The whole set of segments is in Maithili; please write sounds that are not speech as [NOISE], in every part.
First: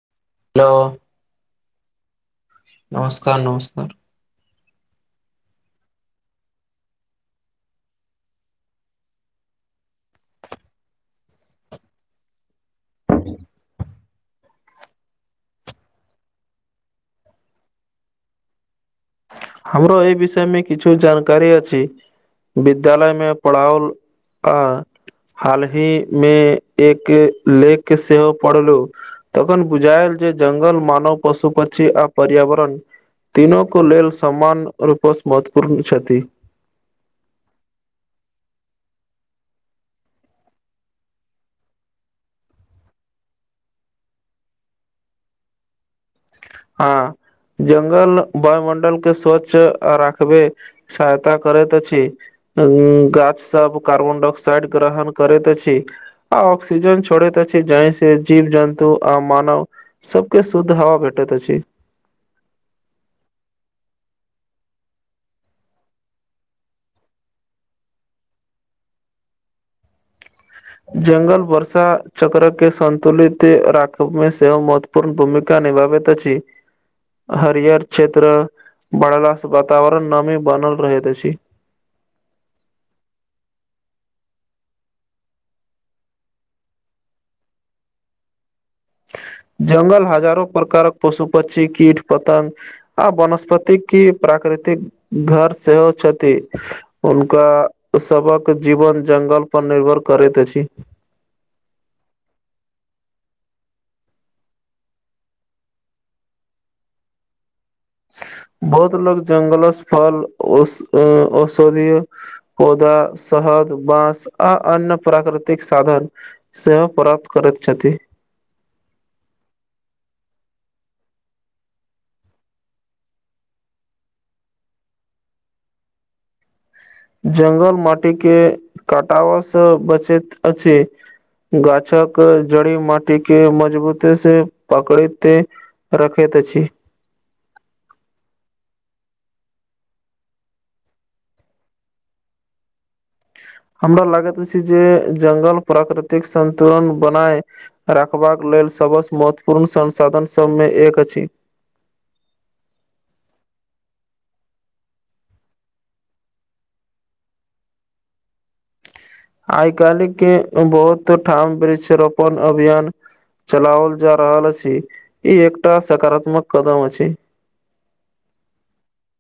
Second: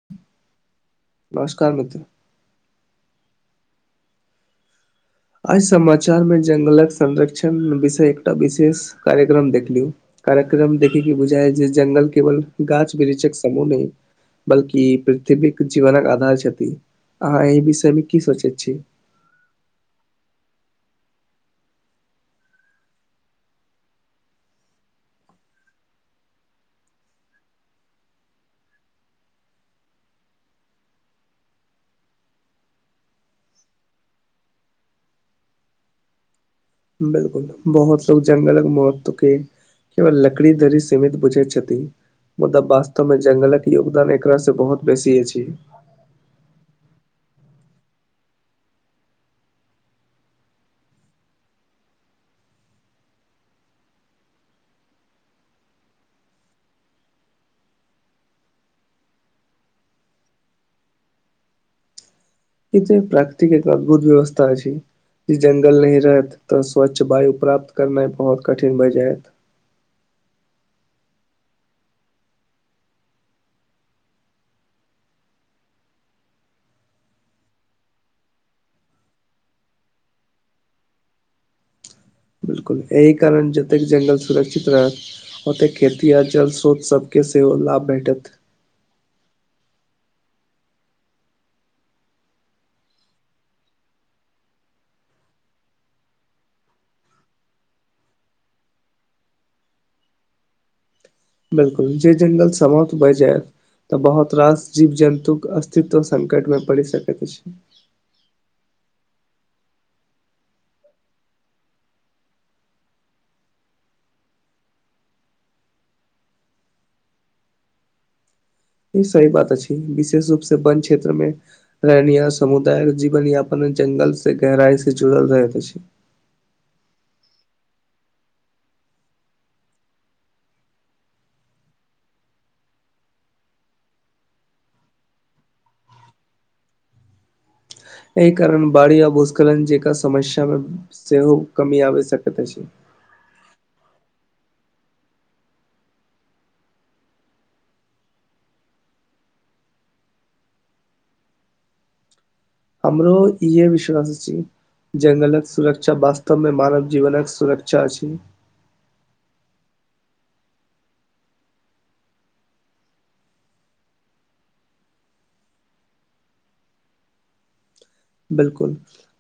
[INAUDIBLE] हेलो! नमस्कार मित्र! नमस्कार! नमस्कार! आइ समाचार मे, जंगलक संरक्षण विषय एकटा विशेष कार्यक्रम देख लियौ। कार्यक्रम देखै की बुझाय ह जे, जंगल केवल गाछ बिरिछक समूह नहि। बल्कि पृथ्वीक जीवनक आधार छथि, अहाँ एहि विषय मे की सोचे छी? हमरो ई विषयमे किछु जानकारी अछी। विद्यालयमे पढ़ाओल आ हालहि मे एक लेख सेहो पढ़लु। तखन बुझायल जे, जंगल मानव पशु, पक्षी, आ पर्यावरण तीनू को लेल, समान रूपस महत्वपूर्ण छथि। बिलकुल! बहुत लोकोग जंगलक मौततुकी केवल लकड़ी धरी, सीमित बुझै छथि। मुदा वास्तवमे जंगलक योगदान एकरासँ बहुत बेसी अछि। हँ। जंगल वायुमंडलके स्वच्छ राखबे सहायता करैत अछि। गाछ सब कार्बन डाइऑक्साइड ग्रहण करैत अछि। आ आक्सिजन छोड़ैत अछि जाहि से जीव जन्तु आ मानव। सबके शुद्ध हवा भेटैत अछि। इतऽ प्राकृतिकेँ एक अद्भुत व्यवस्था अछि। ई जंगल नइ रहैत तऽ स्वच्छ वायु प्राप्त करनाइ बहुत कठिन भए जायत। जंगल वर्षा चक्रके सन्तुलित राखबमे सेहो महत्व पूर्ण भूमिका निभाबैत अछि। हरियर क्षेत्र बढ़लासँ वातावरण नमी बनल रहैत अछि। बिलकुल एहि कारण जतेक जङ्गल सुरक्षित रहत। ओतय खेती आ जल स्रोत सभके सेहो लाभ भेटत। जंगल हजारो प्रकारक पशु पक्षी कीट पत्ंग। आ वनस्पतिकि प्राकृतिक घर सेहो छथि। हुनका सबक जीवन जंगल पर निर्भर करैत अछि। बिलकुल जे जंगल समाप्त भए जाय तऽ बहुत रास जीव जन्तुक अस्तित्व संकटमे पड़ि सकैत अछि। बहुत लोक जंगलस फल ओस अँ औषधीय। पौधा, सहद, बाँस आ अन्य प्राकृतिक साधन। सेहो प्राप्त करैत छथि। ई सही बात अछि विशेष रूपसे वन क्षेत्रमे। रहनिया समुदाय जीवन यापन जंगलसे गहराईसे जुड़ल रहैत अछि। जंगल माटीके कटाबसँ बचैत अछि। गाछक जड़ी माटी के मजबूत से पकड़िते। रखैत त अछि। एहि कारण बाड़ी आ भूस्खलन जेकाँ समस्यामे सेहो कमी आबि सकैत अछि। हमरा लागैत अछि जे जंगल प्राकृतिक संन्तुलन बनाय। राखबाक लेल सबसँ महत्वपूर्ण संसाधन सभमे एक अछि। हमरो इए विश्वास अछि। जंगलक सुरक्षा वास्तवमे मानव जीवनक सुरक्षा अछि। आइ काल्हिके बहुत ठाम वृक्षरोपण अभियान। चलाओल जा रहल अछि ई एकटा सकारात्मक कदम अछि। बिल्कुल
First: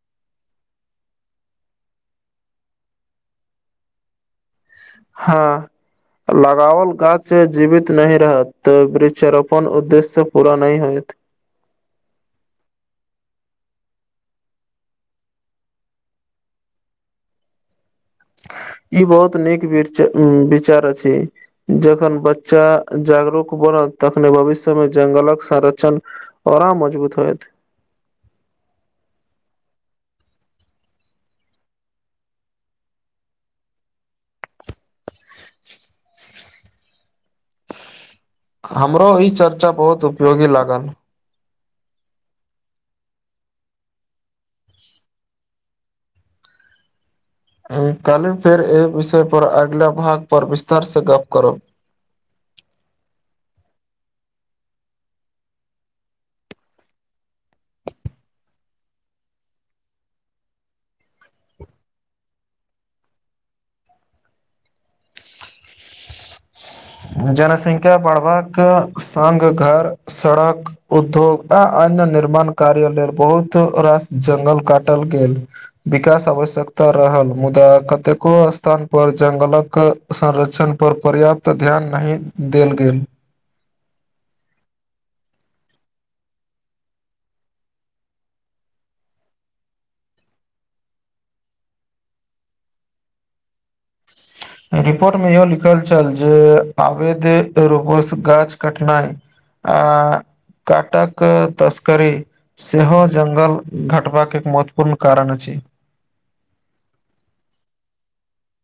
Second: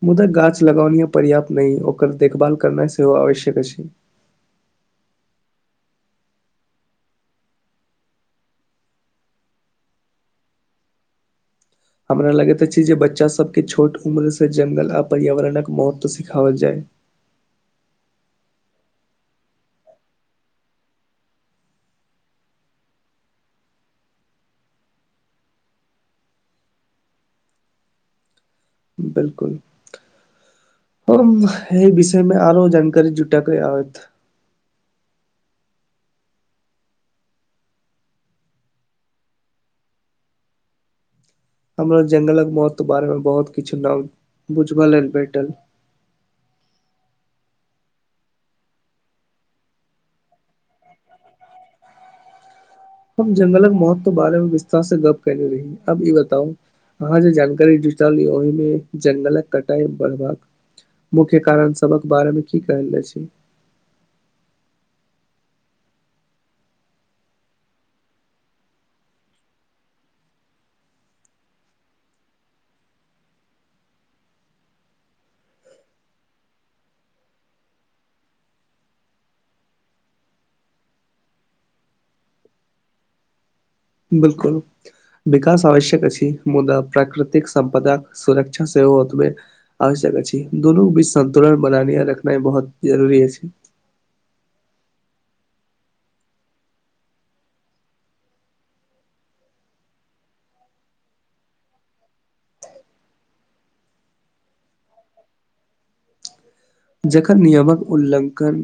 मुदा गाछ लगौनी पर्याप्त नहि ओकर देखभाल करनाइ सेहो आवश्यक अछि। हँ। लगावल गाछ जीवित नहि रहत तऽ वृक्षरोपण उद्देश्य पूरा नहि होयत। हमरा लगैत अछि जे बच्चा सब के छोट उम्र से जंगल आ पर्यावरणक महत्व सिखावल जाय। ई बहुत नीक विरच विचार अछि। जखन बच्चा जागरूक बनत तखने भविष्यमे जंगलक संरक्षण। औरा मजबूत होयत। बिलकुल। ओ भाएहि विषयमे आरो जानकारी जुटाकऽ आउत। हमरो ई चर्चा बहुत उपयोगी लागल। हमरो जंगलक महत्व बारेमे बहुत किछु नाम बुझब लेल भेटल। एँ काल्हि फेर एहि विषय पर अगिला भाग पर विस्तारसे गप करब। हम जंगलक मौत के बारे मे विस्तार से गप्प कयने रही, आब ई बताउ? अहां जे जानकारी जुटाली ओय मे जंगलक कटाई बड़-बाक् मुख्य कारण सबक बारे मे की कहल जाए छय? जनसंख्या बढ़बाक संग, घर, सड़क उधोगता अन्य निर्माण कार्य लेल बहुत रास जंगल काटल गेल। विकास आवश्यकता रहल, मुदा कतेको स्तान पर जंगलक संरक्षणपर पर्याप्त ध्यान नहि देल गेल। बिलकुल। विकास आवश्यक अछि, मुदा प्राकृतिक सम्पदाक सुरक्षा सेहो ओतबे आवश्यक अछि। दुनू क बीच संन्तुलन बनाय रखनाइ बहुत जरुर अछि। रिपोर्ट मे इहो लिखल छल जे, आवेद रूपोस गाछ कटनाइ आ काटक तस्करी सेहो जंगल घटबाके एक महत्वपूर्ण कारण अछि। जखन नियमक उल्लंघन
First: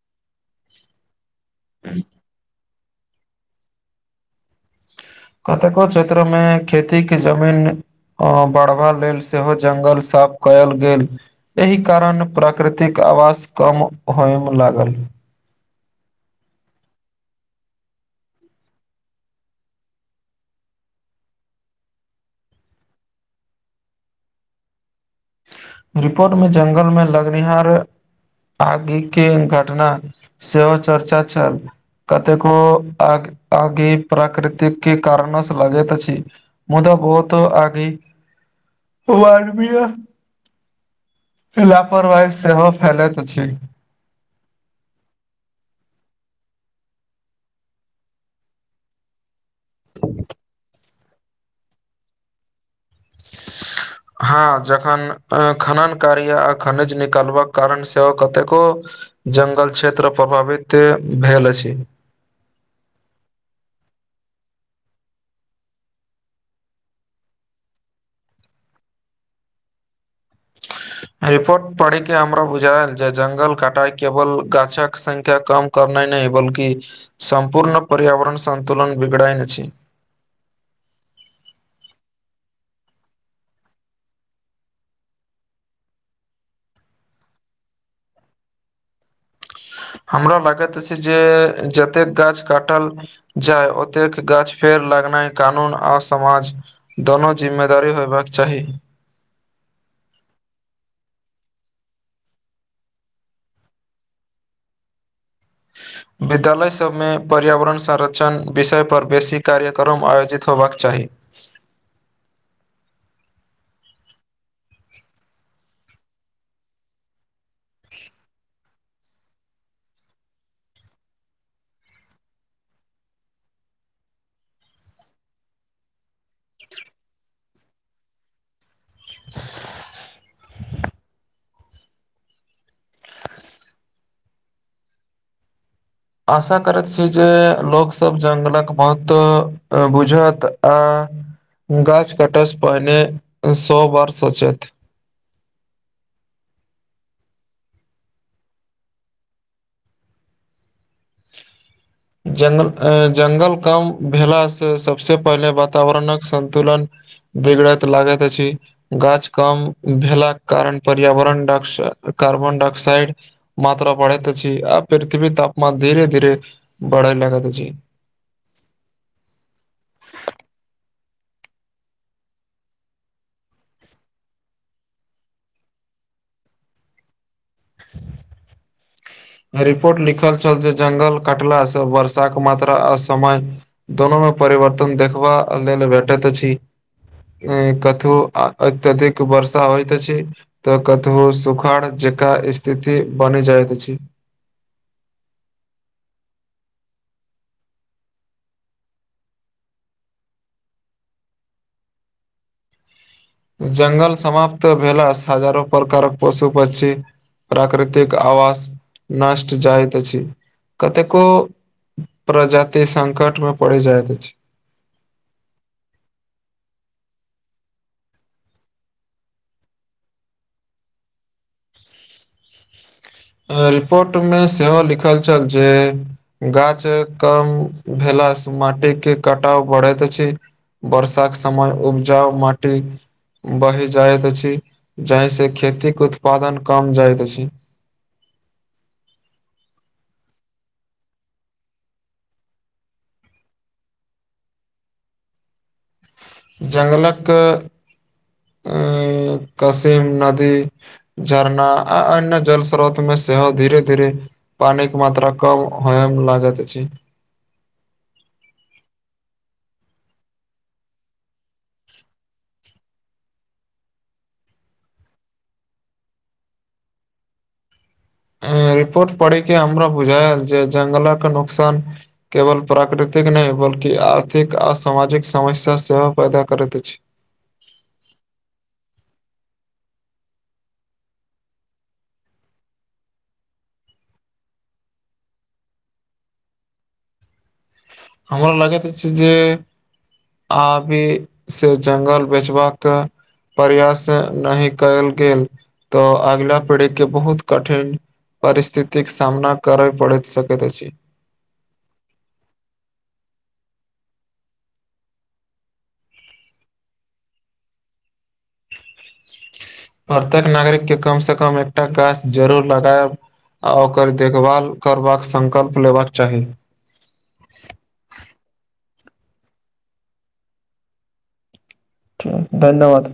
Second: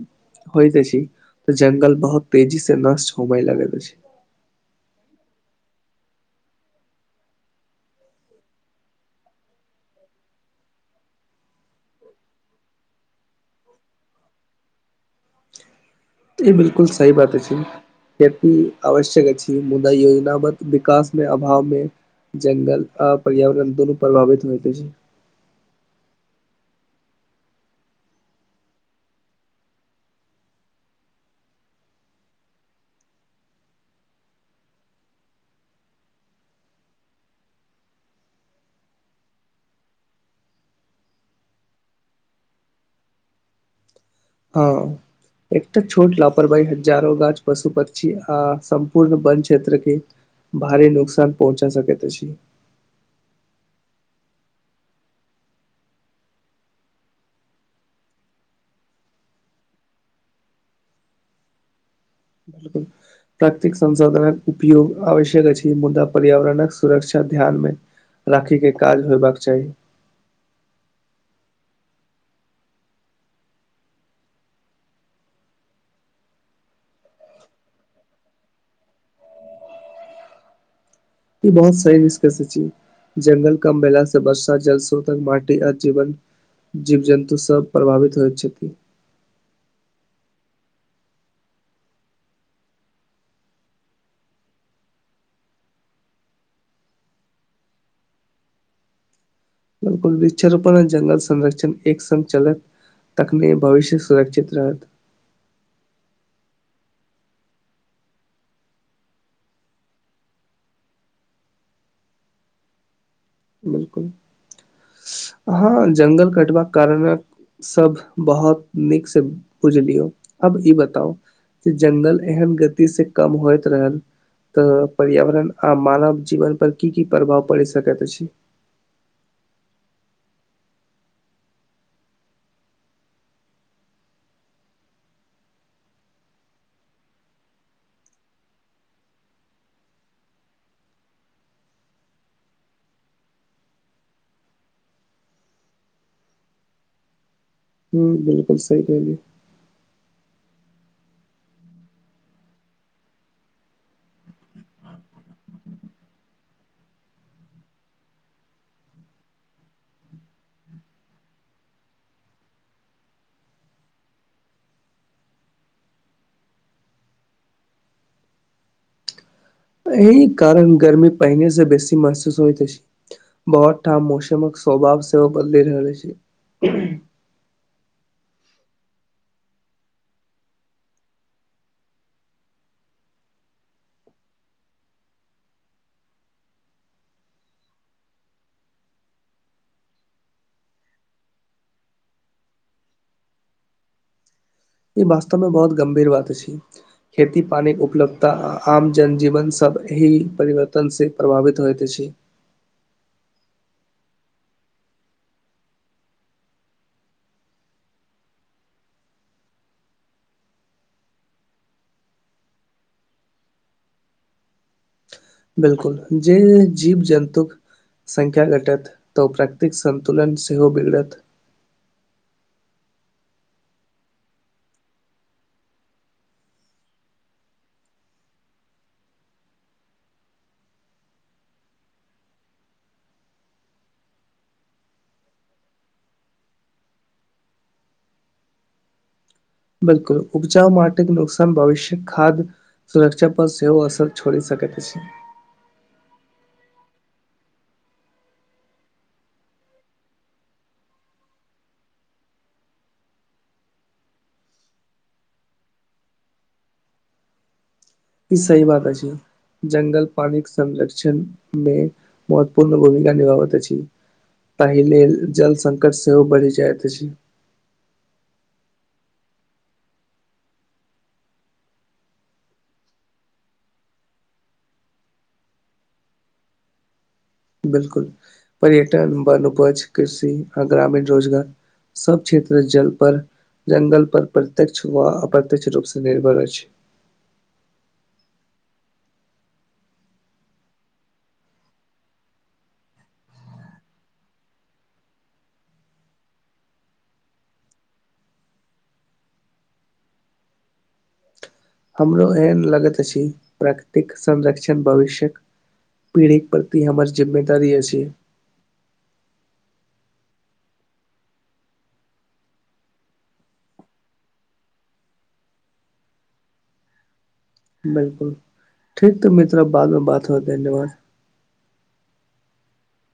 होयत अछि, त जंगल बहुत तेजी स नष्ट होबैय लागल अछि। कतेको क्षेत्र में खेती के जमीन अ बढ़बा लेल सेहो जंगल साफ कयल गेल। एहि कारण प्राकृतिक आवास कम होयम लागल। ई बिलकुल सही बात अछि। खेति आवश्यक अछि, मुदा योजना बद् विकास मे अभाव मे जंगल आ पर्यावरण दुनू प्रभावित होइत अछि। रिपोर्ट में जंगल में लगनिहार आगि के घटना सेहो चर्चा छल। कतेको आग आगिक प्राकृतिक के कारणोसँ लगैत अछि। मुदा बहुत आगी [INAUDIBLE] -मानवीय लापरवाही सेहो फैलैत अछि। हँ- एकटा छोट लापरवाही हजारो गाछ, पशु, पक्षी आ सम्पूर्ण वन क्षेत्र के भारी नुकसान पहुँचा सकैत अछि। [INAUDIBLE] हँ जखन खनन कार्य आ खनिज निकलबाक कारण सेहो कतेको जंगल क्षेत्र पभावित भेल अछि। बिलकुल। प्रातृक संसाधनक उपयोग आवश्यक अछि, मुदा पर्यावरणक सुरक्षा ध्यान मे राखी के काज होयबाक चाही। रिपोर्ट पढी के हमरा बुझायल जे जंगल कटाय केवल गाछक संख्या कम करनाय नय बल्कि सम्पूर्ण पर्यावरण सन्तुलन बिगड़ैन अछि। ई बहुत सही निसकस अछि। जंगल कम भेला स वर्षा जलस्रोतक माटी आ जीवन जीव जन्तु सभ प्रभावित होइत छथि। हमरा लागैत अछि जे जतेक गाछ काटल जाय ओतेक गाछ फेड़ लगनाइ कानून आ समाज दोनो जिम्मेदारी होयबाक चाही। बिलकुल वृक्षरोपण जंगल संरक्षण एक संग चलत। तखने भविष्य सुरक्षित रहत। [INAUDIBLE] विद्यालय सबमे पर्यावरण संरक्षण विषय पर बेसी कार्यक्रम आयोजित होयबाक चाही। बिलकुल। हँ जङ्गल कटबाक कारणक़ सब बहुत नीक से बुझलियौ, अब ई बताउ? जे जंगल एहन गति से कम होइत रहल त पर्यावरण आ मानव जीवन पर की की प्रभाव परि सकैत अछी। [UNINTELLIGIBLE] आशा करत छी जे लोक सब जंगलक महत्व बुझत आ गाछ काटय सँ पहिने स बार सोचैथ। हुं बिलकुल सही कहलियै। जंगल-जंगल कम भेलासँ सबसं पहिले वातावरणक संतुलन बिगड़त लागत अछी। गाछ कम भेलाक कारण पर्यावरण डाक्सा, कार्बन डाक्साइड मात्रा बढ़ैत अछी आ पृथ्वी तापमान धीरे धीरे बढ़ै लागैत अछी। अही कारण गर्मी पहिने सं बेसी महसूस होइत अछी। बहुत ठाम मौसमक स्वभाव सेहो बदलै रहल अछी। ह [UNINTELLIGIBLE] रिपोर्ट लिखल छल जे जंगल कटला सं वर्षाक मात्रा असमय दोनोमे परिवर्तन देखबा लेल भेटैत अछी। कतहु अत्यधिक वर्षा होइत अछी। त कतहु सुखाड़ जकां स्थिति बनी जाइत अछी। ई वास्तव मे बहुत गम्भीर बात अछी। खेती पानीके उपलब्धता आ आम जन जीवन सब अही परिवर्तन सं प्रभावित होइत अछी। जंगल समाप्त भेला सं हजारों प्रकारक पशु पक्षी प्राकृतिक आवास नष्ट जाइत अछी। कतेको [INAUDIBLE] प्रजाति संकट में परी जाइत अछी। बिलकुल जे जीव जन्तुक संख्या घटत त ओ प्राकतिक संन्तुलन सेहो बिगड़त। रिपोर्ट मे सेहो लिखल छल जे गाछ कम भेला सं माटी के कटाव बढ़ैत अछी। वर्षाक समय उपजा माटी बढी जाइत अछी जाहि सं खेतीक उत्पादन कम जाइत अछी। बिलकुल उपजा माटीक नुकसान भविष्य खाद सुरक्षा पर सेहो असर छोड़ी सकैत अछी। जंगलक [INAUDIBLE] अं कसीम नदी झरना आ अन्य जल स्रोत मे सेहो धीरे-धीरे पानी के मात्रा कम होय मे लागत अछी। ई सही बात अछी। जंगल पानीक संरक्षण मे महत्वपूर्ण भूमिका निभाबैत अछी। तही लेल जल संकट सेहो बढ़ी जाइत अछी। एं रिपोर्ट पढ़ीके हमरा बुझाएल जे जंगलक नुकसान केवल प्राकृतिक नै बल्कि आर्थिक आ सामाजिक समस्या सेहो पैदा करैत अछी। बिलकुल पर्यटन वन उपज, कृषि आ ग्रामीण रोजगार सब क्षेत्र जल पर जंगल पर प्रत्यक्ष वा अप्रत्यक्ष रूप स निर्भर अछि। हमरा लगै त छै जे आबी से जंगल बेचबा क प्रयास नाहि कयल गेल तऽ अगिला पीढ़ीके बहुत कठिन परिस्थितिक सामना करऽ परैत सकैत अछि। हमरो एहन लगत अछि, प्राकृतिक संरक्षण भविष्यक पीढ़ीक परति हमर जिम्मेदारी अछि। परतेक नागरिक के कम से कम एकटा गाछ जरूर लगैब। आ ओकर देखभाल करबाक संकल्प लेबाक चाही। बिलकुल ठीक तऽ मित्रा बाद में बात होतै न और। ठीक धन्यवाद।